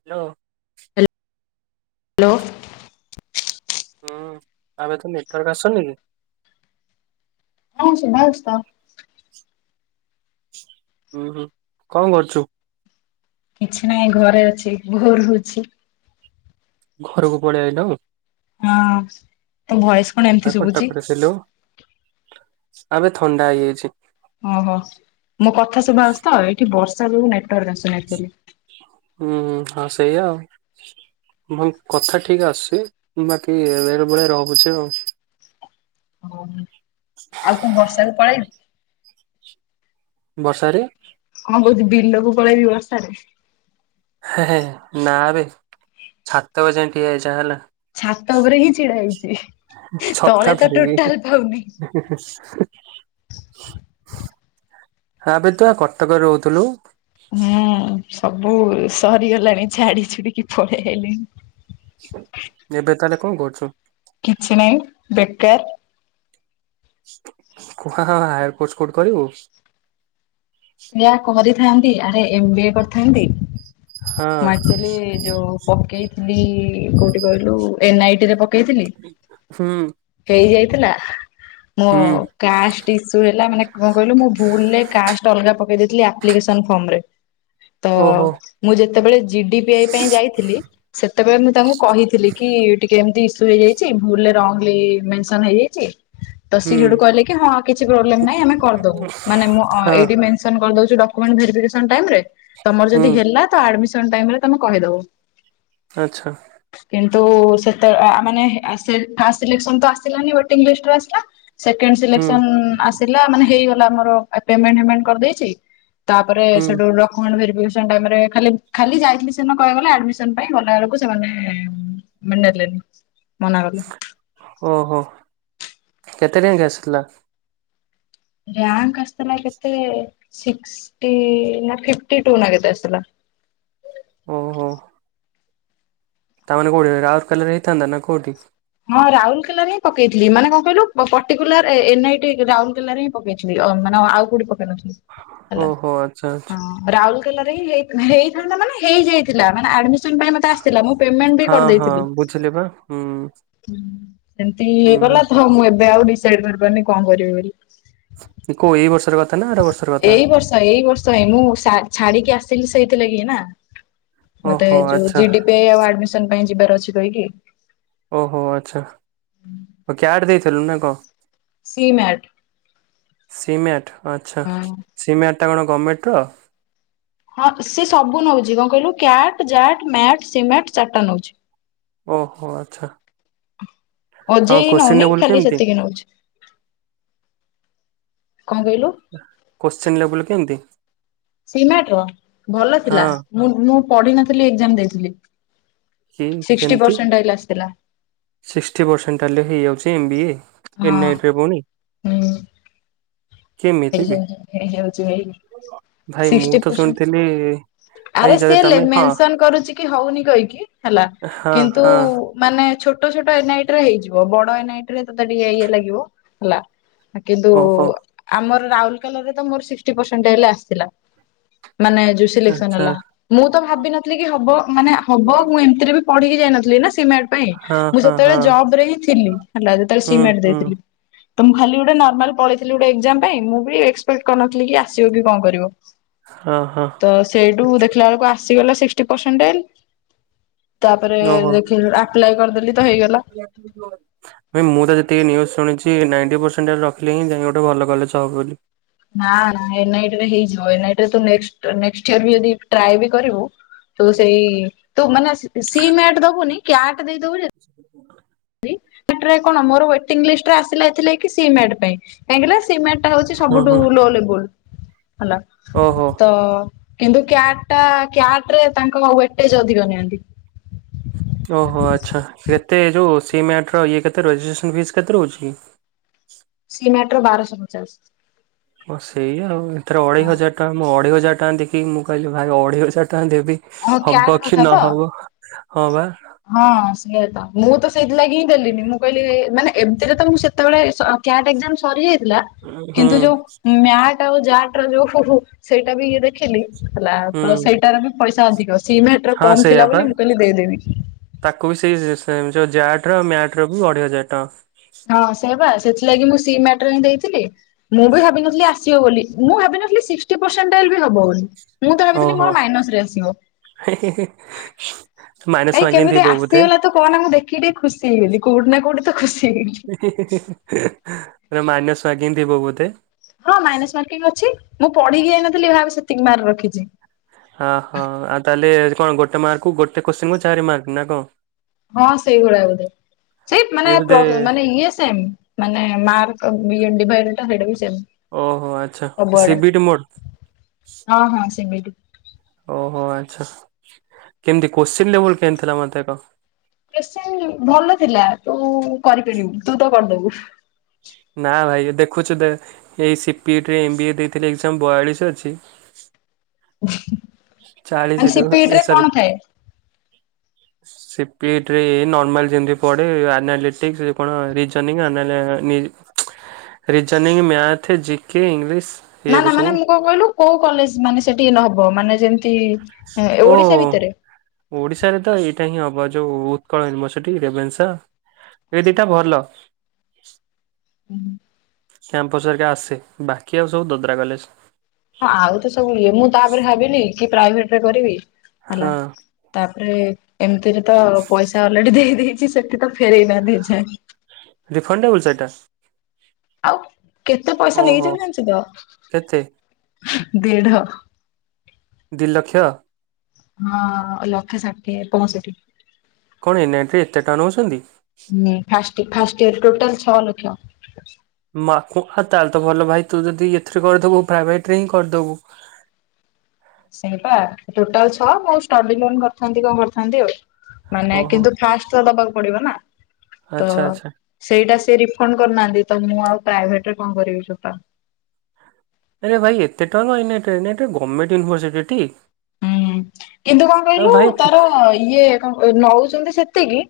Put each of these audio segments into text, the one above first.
Hello. Hello. ହୁଁ ଆବେ ତ ନେଟୱାର୍କ ଆସୁନି କି? ହଁ ସୁୁଭା ହଉଛି ତ। ଉୁଁ ହୁଁ କଣ କରୁଛୁ? କିଛି ନାହିଁ ଘରେ ଅଛି ବୋର ହଉଛି। ଘରକୁ ପଳେଇ ଆଇଲୁ? ହଁ ତୋ ଭଏସ୍ ତୁ ପା କଟକରେ ଥିଲୁ? ଆବେ ଥଣ୍ଡା ହେଇଯାଇଛି। ଓହୋ। ମୋ କଥା ସୁଭା ହୋଉଛି ତ? ଏଇଠି ବର୍ଷା ଯୋଗୁ ନେଟୱାର୍କ ଆସୁନି ଆକ୍ଚୁଆଲି। ହୁଁ ହୁଁ। ହଁ ସେଇଆା ଆଉ। ହଁ କଥା ଠିକ୍ ଆସଛି। ମୁଁ ବାକି ବେଳେବେଳେ ରପ୍ ରହୁଛି ଆଉ। ଓ ଆଉ କଣ ବର୍ଷା ରେ ପଳେଇବି ବର୍ଷାରେ? କଣ କହୁଛୁ ବିଲକୁ ପଳେଇବି ବର୍ଷାରେ? ନା ଏବେ ଛାତ ଉପରେ ଯାଇ ଠିଆ ହେଇଯା ହେଲା। ଛାତ ଉପରେ ହିଁ ଛିଡା ହେଇଛି। ଛତା ତଳେ ତ ଧରିକି ଟୋଟାଲ ପାଉନି। ଆବେ ତୁ ପା କଟକରେ ରହୁଥିଲୁ? ହୁଁ ସବୁ ସରିଗଲାଣି ଝାଡି ଛୁଡିକି ପଳେଇ ଆଇଲିଣି। ଏବେ ତାହେଲେ କଣ କରୁଛୁ? କିଛି ନାଇଁ ବେକାର। ହାୟାର କୋର୍ସ କୋଉଠି କରିବୁ? ସେଇୟା କରିଥାନ୍ତି। ଆରେ ଏମ ବି ଏ କରିଥାନ୍ତି। ହଁ ମୁଁ ଆକ୍ଚୁଆଲି ଯୋଉ ପକେଇଥିଲି କୋଉଠି କହିଲୁ, ଏନ୍ ଆଇ ଟି ରେ ପକେଇଥିଲି। ହୁଁ ହେଇ ଯାଇଥିଲା। ମୁଁ ହୁଁ କାଷ୍ଟ ଇସୁ ହେଲା, ମାନେ କଣ କହିଲୁ ମୁଁ ଭୁଲରେ କାଷ୍ଟ ଅଲଗା ପକେଇ ଦେଇଥିଲି। ଆପ୍ଲିକେସନ ଫର୍ମ ରେ ତ ଓହୋ। ମୁଁ ଯେତେବେଳେ ଜିଡି ପିଆଇ ପାଇଁ ଯାଇଥିଲି ସେତେବେଳେ ମୁଁ ତାଙ୍କୁ କହିଥିଲି କି ଟିକେ ଏମତି ଇସୁ ହେଇଯାଇଛି। ଭୁଲରେ ରଂଗଲି ମେନସନ୍ ହେଇଯାଇଛି ତ ହୁଁ ସିଏ ସେଉଠୁ କହିଲେ କି ହଁ, କିଛି ପ୍ରୋବ୍ଲେମ ନାହିଁ ଆମେ କରିଦବୁ। ମାନେ ମୁଁ ଅ ହଁ ଏଇ ମେନସନ କରିଦଉଛୁ ଡକ୍ୟୁମେଣ୍ଟ ଭେରିଫିକେସନ୍ ଟାଇମ୍ ରେ, ତମର ହୁଁ ଯଦି ହେଲା ତ ଆଡମିସନ ଟାଇମ୍ ରେ ତମେ କହିଦବ। ଆଛା। କିନ୍ତୁ ସେତେବେଳେ ଆ ମାନେ ଫାର୍ଷ୍ଟ ସିଲେକସନ୍ ତ ଆସିଲାନି ୱେଟିଙ୍ଗ ଲିଷ୍ଟ ରେ ଆସିଲା ସେକଣ୍ଡ ହୁଁ ସିଲେକ୍ସନ ଆସିଲା ମାନେ ହେଇଗଲା ଆମର ପେମେଣ୍ଟ ଫେମେଣ୍ଟ କରିଦେଇଛି ତାପରେ ହୁଁ ସେଠୁ ର ଡକ୍ୟୁମେଣ୍ଟ ଭେରିଫିକେସନ୍ ଟାଇମ୍ ରେ ଖାଲି- ଖାଲି ଯାଇଥିଲି ସେ କହିବାକୁ ଗଲେ ଆଡମିସନ ପାଇଁ ଗଲା ବେଳକୁ ସେମାନେ ମାନେ ଡାକିଲେନି ମନା କଲେ। ଓହୋ। କେତେ ରିଆଙ୍ଗ ଆସିଥିଲା? ର୍ୟାଙ୍କ ଆସିଥିଲା କେତେ ଶିକ୍ଷ୍ଟି ନା ଫିଫଟି ଟୁ ନା କେତେ ଆସିଥିଲା। ଓହୋ। ତାମାନେ କୋଉଠି ରାଉରକେଲା ରେ ହେଇଥାନ୍ତା ନା କୋଉଠି? ହଁ ରାଉରକେଲାରେ ହିଁ ପକେଇଥିଲି ମାନେ କଣ କହିଲୁ ପର୍ଟିକୁଲାର ଏନ୍ ଆଇ ଟି ରାଉରକେଲାରେ ହିଁ ପକେଇଥିଲି ମାନେ ଆଉ କଉଠି ପକେଇ ନଥିଲି। ହେଲା ଓହୋ ଆଚ୍ଛା ଆଚ୍ଛା ହଁ ରାଉରକେଲାରେ ହିଁ ହେ ହେଇଥାନ୍ତା ମାନେ ହେଇଯାଇଥିଲା ମାନେ ଆଡମି ସନ ପାଇଁ ମତେ ଆଶିଥିଲା ମୁଁ ପେମେଣ୍ଟ ବି କରିଦେଇଥିଲି। ପଝିଲିବା [inaudible] ହୁଁ,। ହୁଁ, ସେମିତି ହୁଁ ହୁଁ ଇଏକଲା ତ ମୁଁ ଏବେ ଆଉ ଡିସାଇଡ କରିପାରୁନି କଣ କରିବି ବୋଲି। ଇଏ କୋଉ ଏଇ ବର୍ଷର କଥା ନା ଆର ବର୍ଷର କଥା? ଏଇ ବର୍ଷ ଏଇ ବର୍ଷ ହିଁ ମୁଁ ସା ଛାଡିକି ଆସିଲି ସେଇଥିଲାଗି ନା, ମତେ ଓହୋ ଯୋଉ ଆଚ୍ଛା ଜି ଡି ପେ ଆଉ ଆଡମିସନ ପାଇଁ ଯିବାର ଅଛି କହିକି। ଓହୋ! ଆଚ୍ଛା କ୍ୟାଡେ ଦେଇଥିଲୁ ନା କଣ? C mat. ସି ମ୍ୟାଟ ଆଚ୍ଛା ହଁ। ସି ମ୍ୟାଟ ଟା କଣ ଗମେଣ୍ଟ ର? ହଁ, ସେ ସବୁ ନଉଛି କଣ କହିଲୁ କ୍ୟାଟ, ଜ୍ୟାଟ, ମ୍ୟାଟ୍ ସି ମେଟ୍ ଚାରିଟା ନଉଛି। ଓହୋ! ଆଚ୍ଛା ହଁ ଓଜେଇ କୋଶ୍ଚିନ୍ ନଉନି ଲେବୁଲ ଖାଲି କେମିତି ସେତିକି ନଉଛି। କଣ କହିଲୁ? କୋଶଚିନ୍ ଲେବୁଲ କେମିତି? ସି ମ୍ୟାଟ ର ଭଲ ହଁ ଥିଲା ମୁ ମୁଁ ପଢ଼ି ନଥିଲି ଏକ୍ସାମ୍ ଦେଇଥିଲି। କି ସିକିସିଟି କେମିତି? ପରସେଣ୍ଟ ଆଇଲା ଆସିଥିଲା। ସିକ୍ସଟି ପରସେଣ୍ଟ ତାହଲେ ହେଇଯାଉଛି ଏମ୍ବ ଇ ଏ ହଁ ଏନ୍ଆଇଟରେ ହଉନି? ଇ ହେଇଯାଉଛି ଭାଇ ଭାଇ ମୁଁ ସିକ୍ସିଟୀ ତ ଶୁଣିଥିଲି ପରସେଣ୍ଟ। ଭାଇ ଆରେ ଯଦି ସିଏ ତମେ ହଁ ମେନସନ କରୁଛି କି ହଉନି କହିକି ହେଲା ହଁ କିନ୍ତୁ ହଁ ମାନେ ଛୋଟ ଛୋଟ ଏନ୍ ଆଇ ଟିରେ ହେଇଯିବ ବଡ ଏନ୍ ଆଇ ଟି ରେ ତୋତେ ଟିକେ ଇଏ ଲାଗିବ। ହଲା ଆ କିନ୍ତୁ ଓହୋ ଆମର ରାଉଲକେଲା ରେ ତ ମୋର ସିକସିଟି ପରସେଣ୍ଟ ହେଲେ ଆସିଥିଲା ମାନେ ସିଲେକସନ୍ ଆଚ୍ଛା। ହେଲା ମୁଁ ତ ଭାବିିନଥିଲି କି ହବ ମାନେ ହବ ମୁଁ ଏମିତିରେ ବି ପଢିକି ଯାଇନଥିଲି ନା, ସି ମାଟ ନାଇଁ ହଁ ମୁଁ ହଁ ହଁ ସେତେବେଳେ ଜବ ରେ ହିଁ ଥିଲି ହେଲା ଯେତେବେଳେ ହୁଁ ସି ମାଟ୍ ହୁଁ ଦେଇଥିଲି। ତ ମୁଁ ଖାଲି ଗୋଟେ ନର୍ମାଲ ପଳେଇଥିଲ ଗୋଟେ ଏକ୍ଜାମ ନାଇଁ ମୁଁ ବି ଏକ୍ସପେକ୍ଟ କରିନଥିଲି କି ଆସିବ କି କଣ କରିବ? ହଁ ହଁ ତ ସେଇଠୁ ଦେଖିଲା ବେଳକୁ ଆସିଗଲା ସିକ୍ଟି ପରସେଣ୍ଟ। ତାପରେ ଓହୋ। ଦେଖିଲୁ ଆପ୍ଲାଇ କରିଦେଲି ତ ହେଇଗଲା। ଡିପ୍ଲୋଏଡ। ଭାଇ ମୁଁ ତ ଯେତିକି ନ୍ୟୁଜ୍ ଶୁଣିଛି ନାଇଣ୍ଟି ପରସେଣ୍ଟରେ ରଖିଲେ ଯାଇ ଗୋଟେ ଭଲ କଲେଜ ହବ ବୋଲି। ନା, ନା ଏନ୍ ଆଇ ଟି ରେ ହେଇଯିବ ଏନ୍ ଆଇ ଟି ରେ ତୁ ନେକ୍ସଟ୍ ନେକ୍ସଟ୍ ଇୟର ବି ଯଦି ଟ୍ରାଏ ବି କରିବୁ ତୁ ସେଇ ତୁ ମାନେ ସି ମ୍ୟାଟ ଦବୁନି କ୍ୟାଟ ଦେଇଦବୁ ଯେ ତାପରେ କଣ ମୋର ୱେଟିଙ୍ଗ ଲିଷ୍ଟରେ ଆସିଲା ଏଥିଲା କି ସି ମାଟ ପାଇଁ କାହିଁକିନା ସି ମାଟ ଏଟା ହଉଚି ହୁଁ ସବୁଠୁ ହୁଁ ଲୋ ଲେବୁଲ ହେଲା। ଓହୋ। ତ କିନ୍ତୁ କ୍ୟାଟ ଟା କ୍ୟାଟ ରେ ତାଙ୍କ ୱେଟେଜ ଅଧିକ ନିଅନ୍ତି। ଓହୋ ଆଚ୍ଛା କେତେ ଯୋଉ ସି ମ୍ୟାଟ ର ଇଏ କେତେ ରହୁଚି ରେଜିଷ୍ଟ୍ରେସନ ଫିସ୍ କେତେ ରହୁଚିକି। ସି ମାଟ ର ବାରଶ ପଚାଶ। ହଁ ସେଇଆ ଆଉ ଏଥରେ ଅଢେଇ ହଁ ହଜାର ଟଙ୍କା ମୁଁ ଅଢେଇ ହଜାର ଟଙ୍କା ଦେଖି ମୁଁ କହିଲି ଭାଇ ଅଢେଇ ହଜାର ଟଙ୍କା ଦେବି। ହଁ କ୍ୟାଟ ହବ କି କଥା ତ ନହବ? ହଁ, ବା। ହଁ, ସିଏତ ମୁଁ ତ ସେଇଥିଲାଗି ହିଁ ଦେଲିନି ମୁଁ କହିଲି ମାନେ ଏମିତିରେ ତ ମୁଁ ସେ ସେତେବେଳେ କ୍ୟାଟ ଏକ୍ଜାମ ସରିଯାଇଥିଲା। ହୁଁ କିନ୍ତୁ ଯୋଉ ମ୍ୟାଟ ଆଉ ଜାଟ ର ଯୋଉ ହୁ, ହୁ ସେଇଟା ବି ଇଏ ଦେଖିଲି। ହେଲା ହୁଁ ତ ସେଇଟାର ବି ପଇସା ଅଧିକ ସି ମେଟର ହଁ କମ୍ ସେଇଆ ଥିଲା ପା ବୋଲି ମୁଁ କହିଲି ଦେଇଦେବି। ତାକୁ ବି ସେଇ [unintelligible] ଜ୍ୟାଟ ର ମ୍ୟାଟ ର ବି ଅଢେଇ ହଜାର ଟଙ୍କା। ହଁ ସେ ସେପା ସେଥିଲାଗି ମୁଁ ସି ମ୍ୟାଟରେ ହିଁ ଦେଇଥିଲି ମୁଁ ବି ଭାବିଥିଲି ଆ ଆସିବ ବୋଲି ମୁଁ ଭାବିନଥିଲି ସିକ୍ଟି ପରସେଣ୍ଟ ହବ ବୋଲି ମୁଁ ତ ଭାବିଥିଲି ମୋର ମାଇନସ ରେ ଆସିବ। ହେଁ, ହେଁ। ଭାଇ କେମିତି ଆସିଗଲା ତ କଣ ନା, ମୁଁ ଦେଖି ଟିକେ ଖୁସି ହେଇଗଲିି କୋଉଠି ନା କୋଉଠି ତ ଖୁସି ହେଇଗଲି। ମାଇନସ୍ ମାର୍କିଂ ଥିବ ବୋଧେ? ହଁ ମାଇନାସ ମାର୍କିଂ ଅଛି, ମୁଁ ପଢିକି ଯାଇନଥିଲି ଏ ଭାବେ ସେତିକି ମାର୍କ ରଖିଚି। ଓହୋ ଆଉ ତାହେଲେ କଣ ଗୋଟେ ମାର୍କକୁ ଗୋଟେ କୋଶ୍ଚିନ୍ କୁ ଚାରି ମାର୍କ ନା କ ହଁ ସେଇଭଳିଆ ବୋଧେ ସେଇ ମାନେ ଇଏ ବୋଧେ ମାନେ ଇଏ ସେମ ମାନେ ମାର୍କ ବିଣ୍ଡିଟା ସେଇଟା ବି ସେମ। ଓ ଆଚ୍ଛା ସି ବିିଟ ମୋଡ଼ ହଁ ହଁ ସେମିତି। ଓହୋ ଆଚ୍ଛା, କେମିତି କୋଶ୍ଚିନ୍ ଲେବୁଲ କେଏତି ଥିଲା [unintelligible] ବେଶୀ ଭଲ ଥିଲା ତୁ କରିପାରିବୁ ତୁ ତ କରିଦବୁ। ନା ଭାଇ ଦେଖୁଚୁ ଦେ ଏଇ ସିପି ଏଇଟିରେ ଏମ୍ ବି ଏ ଦେଇଥିଲେି ଏକ୍ଜାମ ବୟାଳିଶ ଅଛି। ଆ ଚାଳିଶରୁ ସି ପି ଇ ଟି ରେ କଣ ଥାଏ? ହ ସିପି ଇ ଟି ରେ ଏଇ ନର୍ମଲ ଯୋଉ ପଡେ ଆନାଲିଟିିକସ କଣ reasoning. ରିଯୋନିଙ୍ଗି math G K English. ନା ନା ମାନେ ମୁଁ କଣ କହିଲୁ କୋଉ କଲେଜ ମାନେ ସେଠି ନହବ ମାନେ ଯେମିତି ଓୋ। ଓଡିଶା ଭିତରେ? ଓଡ଼ିଶାରେ ତ ଏଇଟା ହିଁ ହବ ଯୋଉ ଉତ୍କଳ ୟୁନିଭର୍ସିଟି ରେବେନ୍ସା। [unintelligible] ଭଲ। ହୁଁ କ୍ୟାମ୍ପସ ହରିକା ଆସେ ବାକି ଆଉ ସବୁ ଦଦ୍ରା କଲେଜ। ହଁ ଆଉ ତ ସବୁ ଇଏ ମୁଁ ତାପରେ ଭାବିନି କି ପ୍ରାଇଭେଟ ରେ କରିବି ହେଲା। ହଁ ତାପରେ ଏମିତିରେ ତ ପଇସା ଅଲରେଡି ଦେଇ ଦେଇେଇଚି ସେଠି ତ ଫେରଇନାହାନ୍ତି ଏଯାଏ। [unintelligible] ଆଉ କେତେ ପଇସା ଓହୋ ନେଇଚନ୍ତି ଜାଣୁଚୁ କେତେ ତ? ଦେଢ ଦିଇ ଲକ୍ଷ। ହଁ ଲକ୍ଷେ ଷାଠେଏ ପରେ। ପୁଣି ଏତେ [unintelligible] ହଁ ଫା ଫାଷ୍ଟ ଇୟର ଟୋଟଲ ଛଅ ଲକ୍ଷ। ମା କୁ ତାହେଲେ ତା ଭଲ ଭାଇ ତୁ ଯଦି ଏଥିରେ କରିଦବୁ ପ୍ରାଇଭେଟ ରେ ହିଁ କରିଦବୁ। ସେଇ ପା ଟୋଟାଲ ଛଅ ମୁ ଷ୍ଟଡି ଲୋନ କରିଥାନ୍ତି କଣ କରିଥାନ୍ତି ଆଉ ମାନେ ଓହୋ କିନ୍ତୁ ଫାଷ୍ଟ ଦବାକୁ ପଡିବ ନା ତ ଆଚ୍ଛା ଆଚ୍ଛା ସେଇଟା ସେ ରିଫଣ୍ଡ କରିନାହାନ୍ତି ତ ମୁଁ ଆଉ ପ୍ରାଇଭେଟ ରେ କଣ କରିବି, ଚୋପା। ନ ଭାଇ ଏତେ ଟଙ୍କା [unintelligible] ଏ ଏ ଗମେଣ୍ଟ୍ ୟୁନଭର୍ସିଟି। ହୁଁ କିନ୍ତୁ କଣ କହିଲୁ ତାର ଇଏ କଣ ନଉଛନ୍ତି ସେତିକି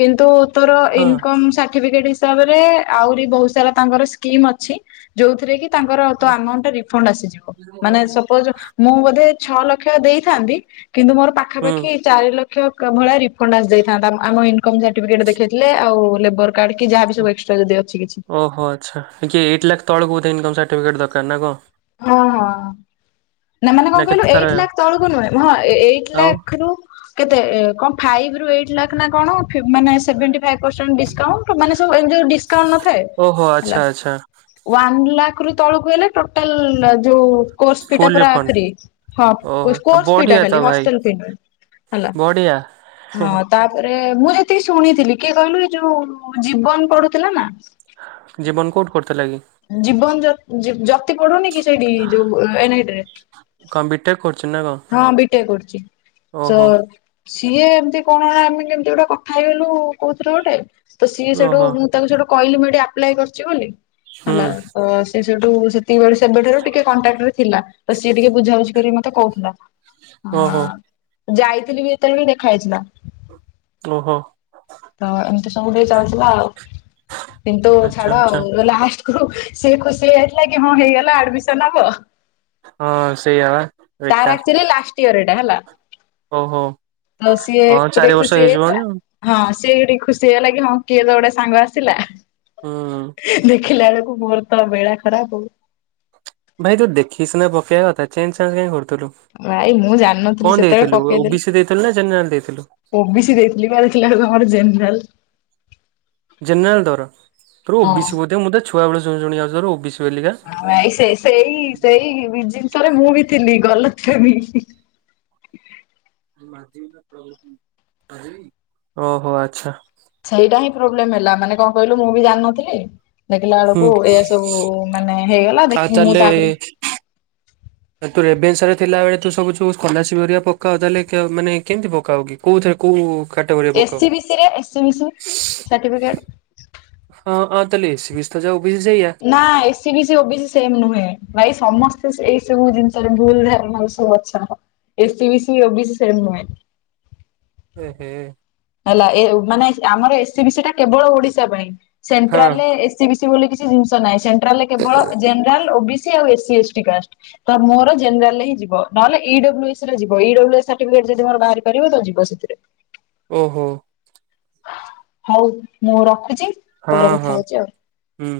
କିନ୍ତୁ ତୋର ହଁ ଇନକମ୍ ସାର୍ଟିଫିକେଟ ହିସାବ ରେ ଆହୁରି ବୋହୁତ ସାରା ତାଙ୍କର ସ୍କିମ ଅଛି। ଯୋଉଥିରେ କି ତାଙ୍କର ତ ଓ ଆମାଣ୍ଟ ରିଫଣ୍ଡ ଆସିଯିବ, ମାନେ ସପୋଜ ମୁଁ ବୋଧେ ଛ ଲକ୍ଷ। ଦେଇଥାନ୍ତି କିନ୍ତୁ ମୋର ହୁଁ ପାଖାପାଖି ଚାରି ଲକ୍ଷ ଭଳିଆ ରିଫଣ୍ଡ ଆସି ଦେଇଥାନ୍ତା, ଆମ ଇନକ ସାର୍ଟିଫିକେଟ ଦେଖେଇଥିଲେ ଆଉ ଲେବର କଢ଼ିକି କି ଯାହା ବି ସବୁ ଏକ୍ସ୍ରା ଯଦି ଅଛି କିଛି ଓହୋ ଆଚ୍ଛା ଏଇଟି ଲାଖ ତଳକୁ ବୋଧେଇକମ୍ ସାର୍ଟିଫିକେଟ୍ ଦରକାର ନା କଣ? ହଁ ହଁ। ନା ମାନେ କଣ କହିଲୁ କେତେ ତାର ଏଇଟ୍ ଲାଖ ତଳକୁ ନୁହେଁ ହଁ ଏଇଟ ଆଉ ଲାଖ ରୁ କେତେ କଣ ଫାଇଭ ରୁ ଏଇଟି ଲାଖ୍ ନା କଣ ମାନେ fee seventy five percent discount ମାନେ ସବୁ ଏମିତି ଡିସକାଉଣ୍ଟ ନଥାଏ ଓହୋ ହେଲା ଆଚ୍ଛା ଆଚ୍ଛା ୱାନ ଲାଖ ରୁ ତଳକୁ ହେଲେ ହୋଟେଲ୍ ଯୋଉ କୋର୍ସ ଫି ଟା ଫୁଲ ପୁରା ରିଫଣ୍ଡ ଫ୍ରି ଓହୋ ଆ କୋର୍ସ ଫି ଟା ବଢିଆ ତ ଖାଲି ଭାଇ ହଷ୍ଟେଲ ଫି ନୁହେଁ। ହେଲା। ବଢିଆ। ହେଁ ହେଁ ହଁ ତାପରେ ମୁଁ ଯେତିକି ଶୁଣିଥିଲି କିଏ କହିଲୁ ଏଇ ଯୋଉ ଜୀବନ ପଡୁଥିଲା ନା। ଜୀବନ କୋଉଠି ପଢୁଥିଲା କି? ଜୀବନ ଜ-ଜ ଜ-ଜତି ପଡୁନି କି ସେଇଠି ଯୋଉ ଏନ‌ଇଟି ରେ କଣ ବିଟେକ୍ କରଚି ନା କଣ? ହଁ ବିଟେକ୍ କରୁଚି। ସ ଓହୋ ସିଏ ଏମିତି କଣ ଆମେ କେମିତି ଗୋଟେ କଥା ହେଇଗଲୁ କୋଉଥିରେ ଗୋଟେ ତ ସିଏ ସେଇଠୁ ଓହୋ ମୁଁ ତାକୁ ସେଟୁ କହିଲି ମୁଁ ଏଠି ଆପ୍ଲା କରିଚି ବୋଲି ହୁଁ ହେଲା ତ ସେ ସେଠୁ ସେ ତିକି ବେଳୁ ସେବେଠାରୁ ଟିକେ କଣ୍ଟାକ୍ଟ ଥିଲା ତ ସିଏ ଟିକେ ବୁଝାବୁଝି କରିକି ମତେ କୋହୁଥିଲା। ଓହୋ ହଁ ଯାଇଥିଲି ବି ଯେତେବେଳେ ବି ଦେଖା ହେଇଥିଲା।। ଓହୋ। ତ ଏମିତି ସବୁବେଳେ ଚାଲିଥିଲା ଆଉ କିନ୍ତୁ ଆଚ୍ଛା ଛାଡ ଆଚ୍ଛା ଆଉ ଲାଷ୍ଟ କୁ ସେଇ ଖୁସି ଯାଇଥିଲା କି ହଁ ହେଇଗଲା ଆଡମିସନ ହବ। ହଁ ସେଇପା ତାର ବେକାର। ଆକ୍ଚୁଆଲି ଲାଷ୍ଟ ଇଅର ଏଇଟା ହେଲା ଓହୋ ତ ସିଏ ହଁ ଏପଟେ ଚାରି ବର୍ଷ ଖୁସି ହେଇଯିବଣି ହେଇଯାଇଥିଲା। ଆଉ ହଁ ସିଏ ବି ଟିକେ ଖୁସି ହେଇଗଲା କି ହଁ କିଏ ତୋ ଗୋଟେ ସାଙ୍ଗ ଆସିଲା। ହଁ। ଦେଖିଲା ବେଳକୁ ମୋର ତ ବେଳା ଖରାପ ହୋଉ। ଭାଇ ତୁ ଦେଖିକି ସିନା ପକେଇବା କଥା ଚେଞ୍ଜ ଚାଞ୍ଜ କାଇଁ କରୁଥିଲୁ। ଭାଇ ମୁଁ ଜାଣିନଥିଲି କଣ ସେତେବେଳେ ଦେଇଥିଲୁ ଓବିସି ପକେଇଦେଲି। ଦେଇଥିଲୁ ନା ଜେନେରାଲ ଦେଇଥିଲୁ ଓ ବି ସି ଦେଇଥିଲି ବା ଦେଖିଲା ବେଳକୁ ଆମର ଜେନେରାଲ। ଜେନେରାଲ ତୋର ତୋର ଓ ବି ହଁ ସି ବୋଧେ ମୁଁ ତ ଛୁଆବେଳୁ ଶୁଣି ଶୁଣି ଆସୁଚି ତୋର ଓ ବି ସି ବୋଲିକା। ଭାଇ ସେ ସେଇ ସେଇ ଜିନିଷରେ ମୁଁ ବି ଥିଲି ଗତଲଫ୍ୟାମି ଓହୋ ଆଚ୍ଛା। ସେଇଟା ହିଁ ପ୍ରୋବ୍ଲେମ ହେଲା ମାନେ କଣ କହିଲୁ ମୁଁ ବି ଜାଣିନଥିଲି। ଦେଖିଲା ହୁଁ ବେଳକୁ ଏଇଆ ସବୁ ମାନେ ହେଇଗଲା ଦେ ଆଉ ମୁଁ ତାପରେ ଆଉ ତୁ ରେଭେନ୍ସାରେ ଥିଲାବେଳେ ତୁ ସବୁ ଯୋଉ ସ୍କୋଲାରସିପ ହେରିକା ପକାଉ ତାହଲେ କେ ମାନେ କେମିତି ପକାଅ କି? କୋଉଥିରେ କୋଉ କାଟଗୋରିରେ ପକାଅ? ଏସି ବିସି ରେ ଏସି ବିସି ସାର୍ଟିଫିକେଟ ହଁ ଅ ତାହଲେ ଏସି ବିସି ତ ଯାହା ଓ ବିି ସି ସେଇଆ। ନା ଏ ସି ବି ସି, ଓ ବି ସ ସେମ୍ ନୁହେଁ ଭାଇ ସମସ୍ତେ ଏଇ ସବୁ ଜିନିଷରେ ଭୁଲ ଧାରଣାରେ ସବୁ ଅଛନ୍ତି। A C B C O B C same ନୁହେଁ। ଏ ହେ। ହେଲା ଏ ମାନେ ଆମର ଏ ସି ବି ସି ଟା କେବଳ ଓଡିଶା ପାଇଁ ହଁ ସେଣ୍ଟ୍ରାଲରେ ଏ ସି ବି ସି ବୋଲି କିଛି ଜିନିଷ ନାହିଁ। ସେଣ୍ଟ୍ରାଲରେ କେବର ଜେନେରାଲ, ଓ ବି ସି ଆଉ ଏସି ଏସ୍ ଟି କାଷ୍ଟ। ତ ମୋର ଜେନେରାଲରେ ହିଁ ଯିବ ନହେଲେ ଇ ଡବୁଲୁ ଇସି ରେ ଜିବା। ଇ ଡବୁଲୁ ଇସି ସର୍ଟିଫିକେଟ ଯଦି ମୋର ବାହାରି ପାରିବ ତ ଯିବ ସେଥିରେ। ଓହୋ। ହୋଉ ମୁଁ ରଖୁଚି। ହଁ ହଁ ହୁଁ।